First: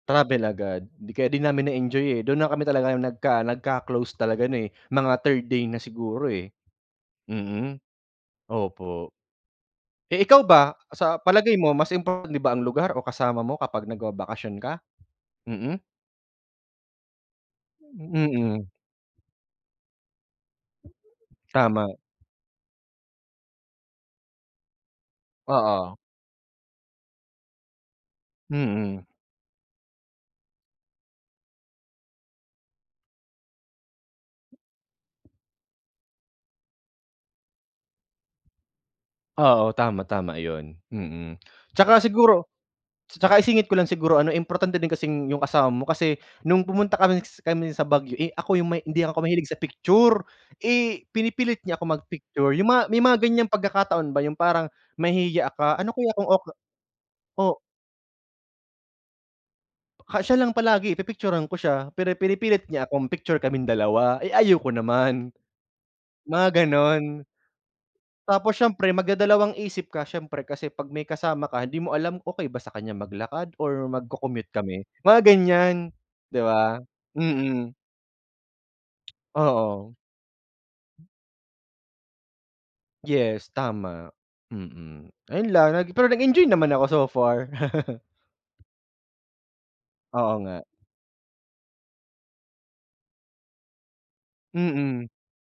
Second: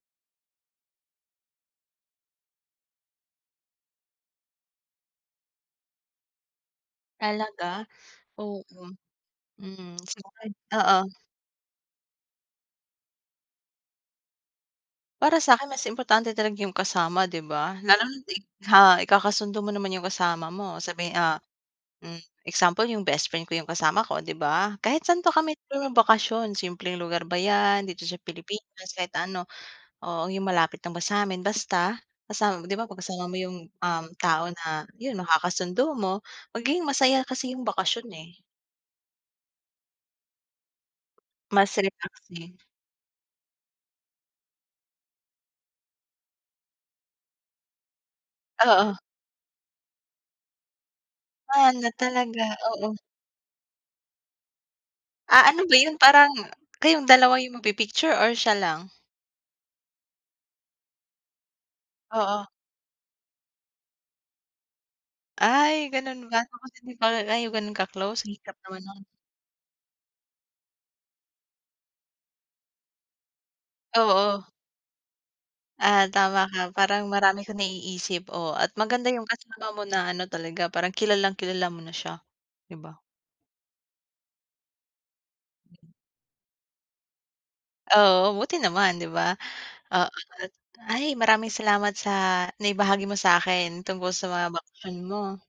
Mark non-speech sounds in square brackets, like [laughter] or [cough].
Travel agad, 'di ka 'di namin na-enjoy eh, dun na kami talaga nagka nagka-close talaga ano eh, mga third day na siguro eh. Mm, Talaga, oo. opo. Mm, Eh ikaw sa'kin, ba, oo. sa palagay mo mas importante din ba ang lugar o kasama mo kapag nagbabakasyon ka? Para sa'kin Mm. mas importante talaga 'yung kasama 'di ba, lalo na 'di Mm. ha, ikakasundo mo naman 'yung kasama mo sabi, ah, Tama. hmm, example 'yung bestfriend ko 'yung kasama ko 'di ba. Kahit saan pa kami Oo. magbakasyon, simpleng lugar ba 'yan, dito sa Pilipinas, Mm. kahit ano, oo 'yung malapit lang ba sa'min. Basta kasama 'di ba 'pag kasama mo 'yung, um, tao na 'yun na nakakasundo mo magiging masaya kasi 'yung bakasyon eh. Oo, tama, tama 'yun, mm. Mas 'Tsaka siguro relaxing. 'tsaka isingit ko lang siguro ano importante din kasing 'yung kasama mo kasi nung pumunta kami kami sa Baguio eh ako 'yung may Oo. hindi ako mahilig sa picture, eh, pinipilit Ah, niya ako na talaga, mag-picture, 'yung mga oo may mga ganiyang pagkakataon ba 'yung parang Ah, mahihiya ano ba ka, ano 'yun kaya kung parang, okey kayong dalawa 'yung o magpi-picture or siya lang? Ha, siya lang palagi, pipicturan ko siya, pero Oo. pinipilit niya akong picture kaming dalawa, eh ayaw ko naman. Ay ganun ba, Mga tapos hindi pa gano'n. kayo ganun ka-close ang Tapos hirap naman siyempre nun. magdadalawang isip ka siyempre kasi 'pag may kasama ka hindi mo alam, okey ba sa kanya maglakad or Oo. magko-commute kami? Mga ganiyan, Ah, tama 'di ka ba. parang marami kong Mm. naiisip, oh at maganda 'yung kasama mo Oo. na ano talaga parang kilalang-kilala mo na siya 'di ba. Yes, tama, mm. Ayun lang, pero nag-enjoy naman ako so far. [laughs] Oo, buti naman 'di ba. Oo, Oo at nga. ay maraming salamat sa naibahagi mo sa'kin tungkol sa mga bakasyon Mm. mo.